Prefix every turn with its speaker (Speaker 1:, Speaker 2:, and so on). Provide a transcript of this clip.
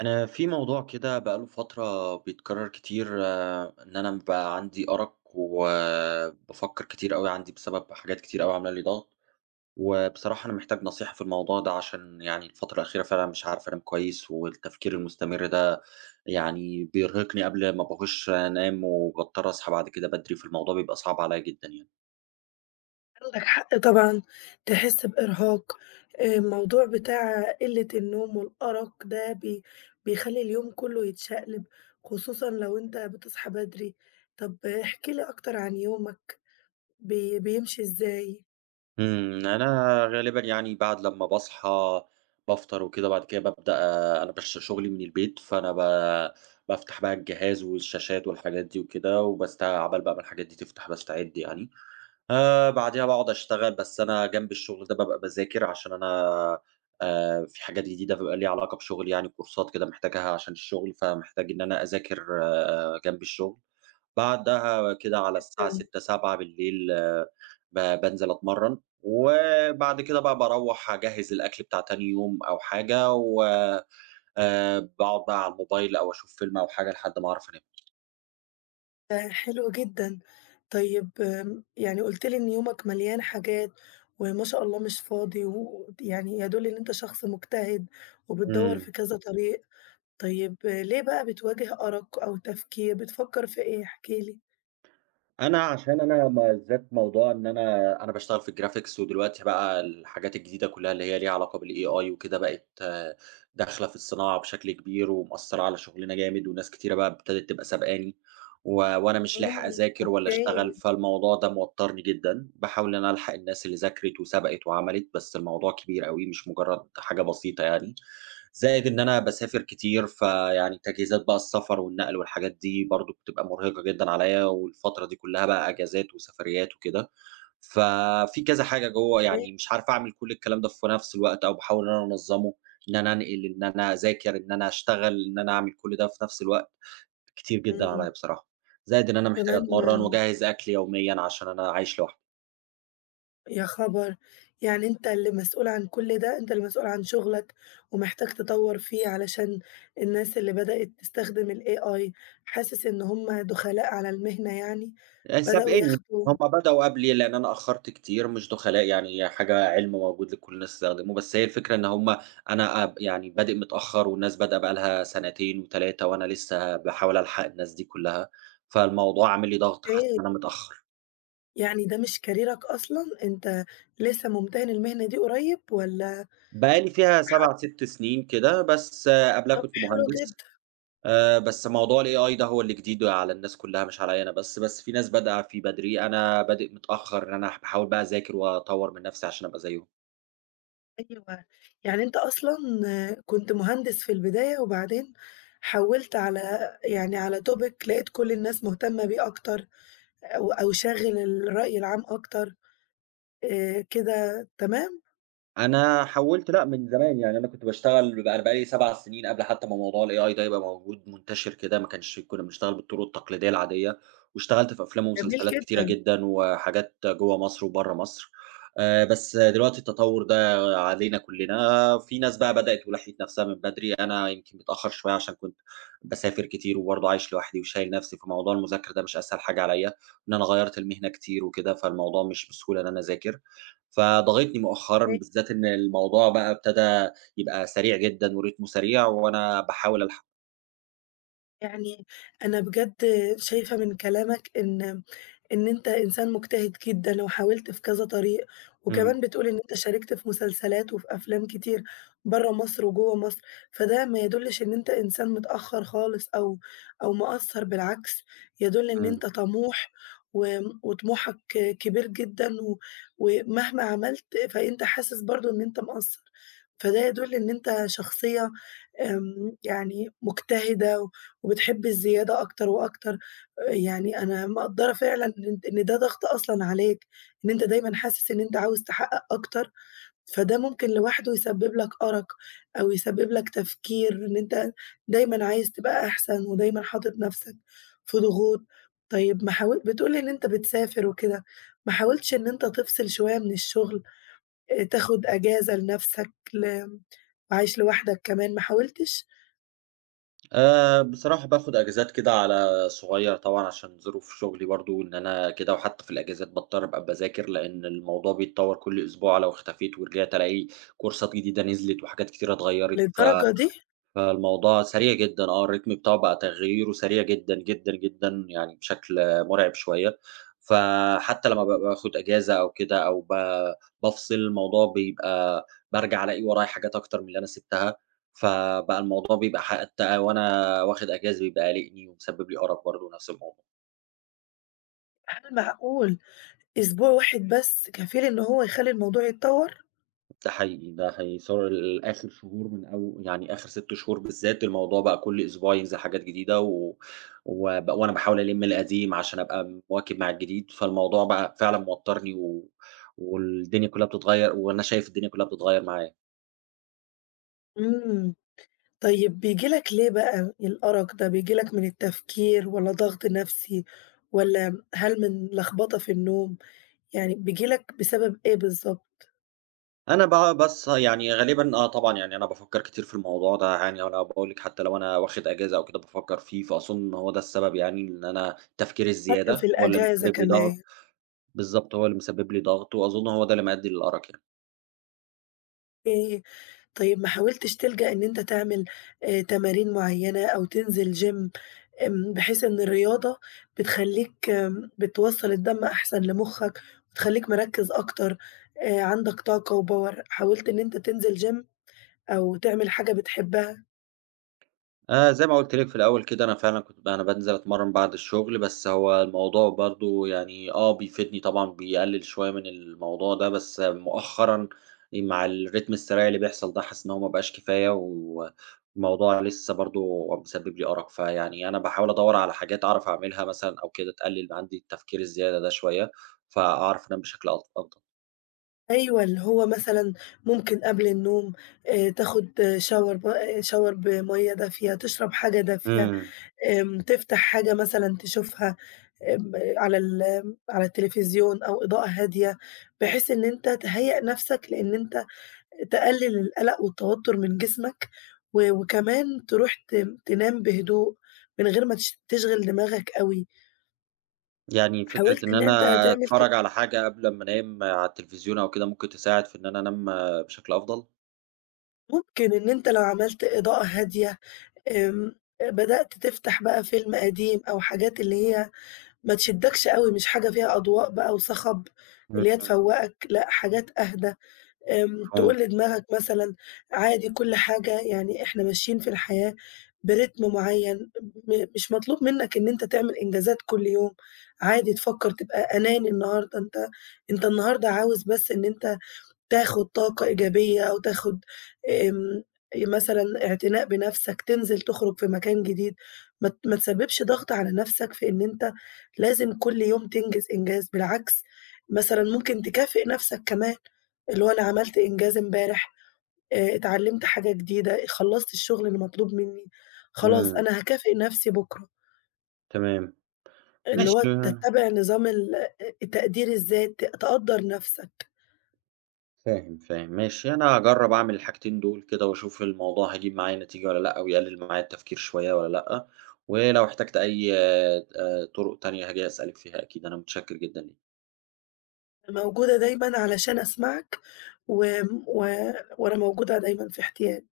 Speaker 1: أنا في موضوع كده بقى له فترة بيتكرر كتير إن أنا بقى عندي أرق وبافكر كتير أوي، عندي بسبب حاجات كتير أوي عاملة لي ضغط، وبصراحة أنا محتاج نصيحة في الموضوع ده عشان يعني الفترة الأخيرة فعلًا مش عارف أنام كويس، والتفكير المستمر ده يعني بيرهقني قبل ما باخش أنام، وباضطر أصحى بعد كده بدري، فالموضوع بيبقى صعب عليّا جدًا يعني.
Speaker 2: عندك حق طبعًا تحس بإرهاق. الموضوع بتاع قِلّة النوم والأرق ده بيخلّي اليوم كلّه يتشقلب، خصوصًا لو أنت بتصحى بدري. طب احكِ لي أكتر عن يومك بيمشي إزاي؟
Speaker 1: أنا غالبًا يعني بعد لمّا باصحى بافطر وكده، بعد كده بابدأ أنا شغلي من البيت، فأنا بافتح بقى الجهاز والشاشات والحاجات دي وكده، عقبال بقى ما الحاجات دي تفتح باستعد يعني، بعديها باقعد أشتغل، بس أنا جنب الشغل ده بابقى باذاكر عشان أنا في حاجات جديدة بيبقى ليها علاقة بشغلي يعني، كورسات كده محتاجها عشان الشغل، فمحتاج إن أنا أذاكر آه جنب الشغل. بعدها كده على الساعة
Speaker 2: جدًا،
Speaker 1: 18:00، 19:00 بانزل أتمرّن، وبعد كده بقى باروّح أجهّز الأكل بتاع تاني يوم أو حاجة، و باقعد بقى على الموبايل أو أشوف فيلم أو حاجة لحد ما أعرف أنام.
Speaker 2: ده حلو جدًا. طيب، يعني قُلت لي إن يومك مليان حاجات وما شاء الله مش فاضي، ويعني يدُل إن أنت شخص مجتهد وبتدوّر
Speaker 1: إمم.
Speaker 2: في كذا طريق. طيب ليه بقى بتواجه أرق أو تفكير، بتفكّر في إيه؟ احكِ لي.
Speaker 1: أنا عشان أنا ما ذات موضوع إن أنا باشتغل في الجرافيكس، ودلوقتي بقى الحاجات الجديدة كلّها اللي هي ليها علاقة بالAI وكده بقت آه، داخلة في الصناعة بشكل كبير، ومأثّرة على شغلنا جامد، وناس كتيرة بقى ابتدت تبقى سابقاني، وأنا مش لاحق
Speaker 2: إمم،
Speaker 1: أذاكر ولا أشتغل،
Speaker 2: أوكي.
Speaker 1: فالموضوع ده موتّرني جدًا، باحاول إن أنا ألحق الناس اللي ذاكرت وسبقت وعملت، بس الموضوع كبير أوي مش مجرد حاجة بسيطة يعني. زائد إن أنا باسافر كتير، فيعني تجهيزات بقى السفر والنقل والحاجات دي برضه بتبقى مرهقة جدًا عليّا، والفترة دي كلّها بقى أجازات وسفريات وكده، ففي كذا حاجة جوّه
Speaker 2: أوكي.
Speaker 1: يعني مش عارف أعمل كل الكلام ده في نفْس الوقت أو باحاول إن أنا أنظّمه، إن أنا أنقل، إن أنا أذاكر، إن أنا أشتغل، إن أنا أعمل كل ده في نفْس الوقت، كتير جدًا
Speaker 2: إمم.
Speaker 1: عليّا بصراحة، زائد إن أنا محتاج
Speaker 2: وكمان
Speaker 1: أتمرّن وأجهّز أكل يوميًا عشان أنا عايش لوحدي.
Speaker 2: يا خبر! يعني أنت اللي مسؤول عن كل ده، أنت اللي مسؤول عن شغلك ومحتاج تطوّر فيه علشان الناس اللي بدأت تستخدم الAI، حاسس إن هم دخلاء على المهنة يعني، بدأوا
Speaker 1: سابقينّي،
Speaker 2: ياخدوا.
Speaker 1: هم بدأوا قبلي لإن أنا أخّرت كتير، مش دُخَلاء يعني هي حاجة علم موجود لكل الناس تستخدمه، بس هي الفكرة إن هم أنا يعني بادئ متأخّر والناس بادئة بقى لها سنتين و3 وأنا لسه باحاول ألحق الناس دي كلّها، فالموضوع عامل لي ضغط، حاسس
Speaker 2: أوكي،
Speaker 1: إن أنا متأخّر.
Speaker 2: يعني ده مش كاريرك أصلًا، أنت لسه ممتهن المهنة دي قريب والّا.
Speaker 1: بقى لي فيها
Speaker 2: حق.
Speaker 1: 7، 6 سنين كده، بس آه، قبلها
Speaker 2: طب
Speaker 1: كنت
Speaker 2: حلو
Speaker 1: مهندس،
Speaker 2: جدًا.
Speaker 1: بس موضوع الAI ده هو اللي جديد على الناس كلّها مش عليّا أنا بس، بس في ناس بادئة فيه بدري، أنا بادئ متأخّر، إن أنا باحاول بقى أذاكر وأطوّر من نَفْسي عشان أبقى زيّهم.
Speaker 2: أيوه، يعني أنت أصلًا كنت مهندس في البداية وبعدين حوّلت على، يعني على topic لقيت كل الناس مهتمة بيه أكتر، أو شاغل الرأي العام أكتر. كده تمام.
Speaker 1: أنا حوّلت لأ، من زمان، يعني أنا كنت باشتغل أنا بقى لي 7 سنين قبل حتى ما موضوع الAI ده يبقى موجود منتشر كده، ما كانش كنا بنشتغل بالطرق التقليدية العادية، واشتغلت في أفلام
Speaker 2: جميل
Speaker 1: ومسلسلات كتيرة
Speaker 2: جدًا.
Speaker 1: جدًا وحاجات جوّه مصر وبرّه مصر، بس دلوقتي التطوّر ده علينا كلّنا، في ناس بقى بدأت ولحقت نَفْسها من بدري، أنا يمكن متأخّر شوية عشان كنت باسافر كتير وبرضه عايش لوحدي وشايل نَفْسي، فموضوع المذاكرة ده مش أسهل حاجة عليّا، إن أنا غيّرت المهنة كتير وكده، فالموضوع مش بسهولة إن أنا أذاكر. فضاغطني مؤخرًا، بالذات إن الموضوع بقى ابتدى يبقى سريع جدًا ورتمه سريع، وأنا باحاول ألحق.
Speaker 2: يعني أنا بجد شايفة من كلامك إن أنت إنسان مجتهد جدًا وحاولت في كذا طريق،
Speaker 1: إمم،
Speaker 2: وكمان بتقول إن أنت شاركت في مسلسلات وفي أفلام كتير برّه مصر وجوّه مصر، فده ما يدلّش إن أنت إنسان متأخّر خالص أو مقصّر، بالعكس، يدل إن
Speaker 1: إمم.
Speaker 2: أنت طموح، و وطموحك كبير جدًا، ومهما عملت فأنت حاسس برضه إن أنت مقصّر. فده يدل إن أنت شخصية، يعني مجتهدة وبتحب الزيادة أكتر وأكتر. يعني أنا مقدّرة فعلًا إن ده ضغط أصلًا عليك، إن أنت دايمًا حاسس إن أنت عاوز تحقق أكتر، فده ممكن لوحده يسبب لك أرق أو يسبب لك تفكير إن أنت دايمًا عايز تبقى أحسن ودايمًا حاطط نَفْسك في ضغوط. طيب، ما حاول بتقول لي إن أنت بتسافر وكده، ما حاولتش إن أنت تفصل شوية من الشغل، تاخد أجازة لنَفْسك، عايش لوحدك كمان، ما حاولتش؟
Speaker 1: بصراحة باخد أجازات كده على صغيّر طبعًا عشان ظروف شغلي برضه، إن أنا كده وحتى في الأجازات باضطر أبقى باذاكر، لإن الموضوع بيتطور كل أسبوع، لو اختفيت ورجعت ألاقي كورسات جديدة نزلت وحاجات كتيرة اتغيّرت،
Speaker 2: للدرجة دي!
Speaker 1: فالموضوع سريع جدًا آه، الريتم بتاعه بقى تغييره سريع جدًا، جدًا، جدًا، يعني بشكل مرعب شوية، فحتى لمّا بابقى باخد أجازة أو كده أو بافصل، الموضوع بيبقى بارجع ألاقي ورايا حاجات أكتر من اللي أنا سِبتها، فبقى الموضوع بيبقى حتى وأنا واخد أجازة بيبقى قالقني ومسبب لي أرق برضه نفس الموضوع.
Speaker 2: هل معقول أسبوع واحد بس كفيل إن هو يخلّي الموضوع يتطور؟
Speaker 1: ده حقيقي، ده حقيقي، سواء آخر شهور أو يعني آخر 6 شهور بالذات، الموضوع بقى كل أسبوع ينزل حاجات جديدة و وب وأنا باحاول ألِم القديم عشان أبقى مواكب مع الجديد، فالموضوع بقى فعلًا موتّرني والدنيا كلّها بتتغيّر وأنا شايف الدنيا كلّها بتتغيّر معايا.
Speaker 2: إمم. طيب بييجي لك ليه بقى الأرق ده، بييجي لك من التفكير والّا ضغط نفسي والّا هل من لخبطة في النوم؟ يعني بييجي لك بسبب إيه بالضبط؟
Speaker 1: أنا بقى بس يعني غالبًا آه طبعًا، يعني أنا بافكّر كتير في الموضوع ده، يعني أنا باقول لِك حتّى لو أنا واخد أجازة أو كده بافكّر فيه، فأظُن إن هو ده السبب يعني إن أنا تفكيري
Speaker 2: حتى في
Speaker 1: الزيادة هو اللي
Speaker 2: الأجازة
Speaker 1: مسبب لي ضغط
Speaker 2: كمان.
Speaker 1: بالضبط، هو اللي مسبب لي ضغط وأظُن هو ده اللي مأدّي للأرق يعني.
Speaker 2: أوكي. طيب ما حاولتش تلجأ إن أنت تعمل تمارين معيّنة أو تنزل gym، بحيث إن الرياضة بتخلّيك، بتوصّل الدم أحسن لمُخّك، وتخلّيك مركّز أكتر، عندك طاقة وpower، حاولت إن أنت تنزل gym أو تعمل حاجة بتحبها؟
Speaker 1: زي ما قُلت لِك في الأول كده، أنا فعلًا كنت أنا بانزل أتمرّن بعد الشغل، بس هو الموضوع برضه يعني آه بيفيدني طبعًا، بيقلل شوية من الموضوع ده، بس مؤخرًا مع الريتم السريع اللي بيحصل ده، حاسس إن هو ما بقاش كفاية، والموضوع لسه برضه مسبب لي أرق، فيعني أنا باحاول أدوّر على حاجات أعرف أعملها مثلًا أو كده تقلل عندي التفكير الزيادة ده شوية، فأعرف أنام بشكل أفضل.
Speaker 2: أيوه، اللي هو مثلًا ممكن قبل النوم تاخد shower ب آه، shower بمَيّة دافية، تشرب حاجة دافية،
Speaker 1: إمم.
Speaker 2: تفتح حاجة مثلًا تشوفها. آمم، على على التلفزيون، أو إضاءة هادية، بحيث إن أنت تهيأ نفسك لإن أنت تقلل القلق والتوتر من جسمك، وكمان تروح تنام بهدوء من غير ما تشغل دماغك أوي.
Speaker 1: يعني فكرة
Speaker 2: حاولت
Speaker 1: إن
Speaker 2: إن
Speaker 1: أنا
Speaker 2: أنت تعمل كده؟
Speaker 1: أتفرّج على حاجة قبل أمّا أنام على التلفزيون أو كده، ممكن تساعد في إن أنا أنام بشكل أفضل؟
Speaker 2: ممكن إن أنت لو عملت إضاءة هادية، آمم، بدأت تفتح بقى فيلم قديم أو حاجات اللي هي ما تشدكش أوي، مش حاجة فيها أضواء بقى وصخب اللي هي
Speaker 1: إمم،
Speaker 2: تفوّقك، لأ حاجات أهدى. آمم، تقول
Speaker 1: مفهوم،
Speaker 2: لدماغك مثلًا عادي كل حاجة. يعني إحنا ماشيين في الحياة برتم معيّن، مش مطلوب منّك إن أنت تعمل إنجازات كل يوم، عادي تفكّر تبقى أناني النهارده. أنت النهارده عاوز بس إن أنت تاخد طاقة إيجابية أو تاخد، آمم، مثلًا اعتناء بنَفْسك، تنزل تخرج في مكان جديد، ما تسبّبش ضغط على نَفْسك في إن أنت لازم كل يوم تنجز إنجاز، بالعكس مثلًا ممكن تكافئ نَفْسك كمان، اللي هو أنا عملت إنجاز امبارح، اتعلمت حاجة جديدة، خلّصت الشغل اللي مطلوب مني، خلاص
Speaker 1: إمم،
Speaker 2: أنا هاكافئ نَفْسي بكرة،
Speaker 1: تمام،
Speaker 2: اللي هو
Speaker 1: ماشي
Speaker 2: تتّبع نظام تقدير الذات، تقدّر نَفْسك.
Speaker 1: فاهم، فاهم، ماشي، أنا هاجرّب أعمل الحاجتين دول كده وأشوف الموضوع هيجيب معايا نتيجة والّا لأ، ويقلل معايا التفكير شوية والّا لأ، ولو احتجت أي طرق تانية هاجي أسألِك فيها أكيد، أنا متشكر جدًا ليكِ.
Speaker 2: أنا موجودة دايمًا علشان أسمعك، و وأنا موجودة دايمًا في احتياج.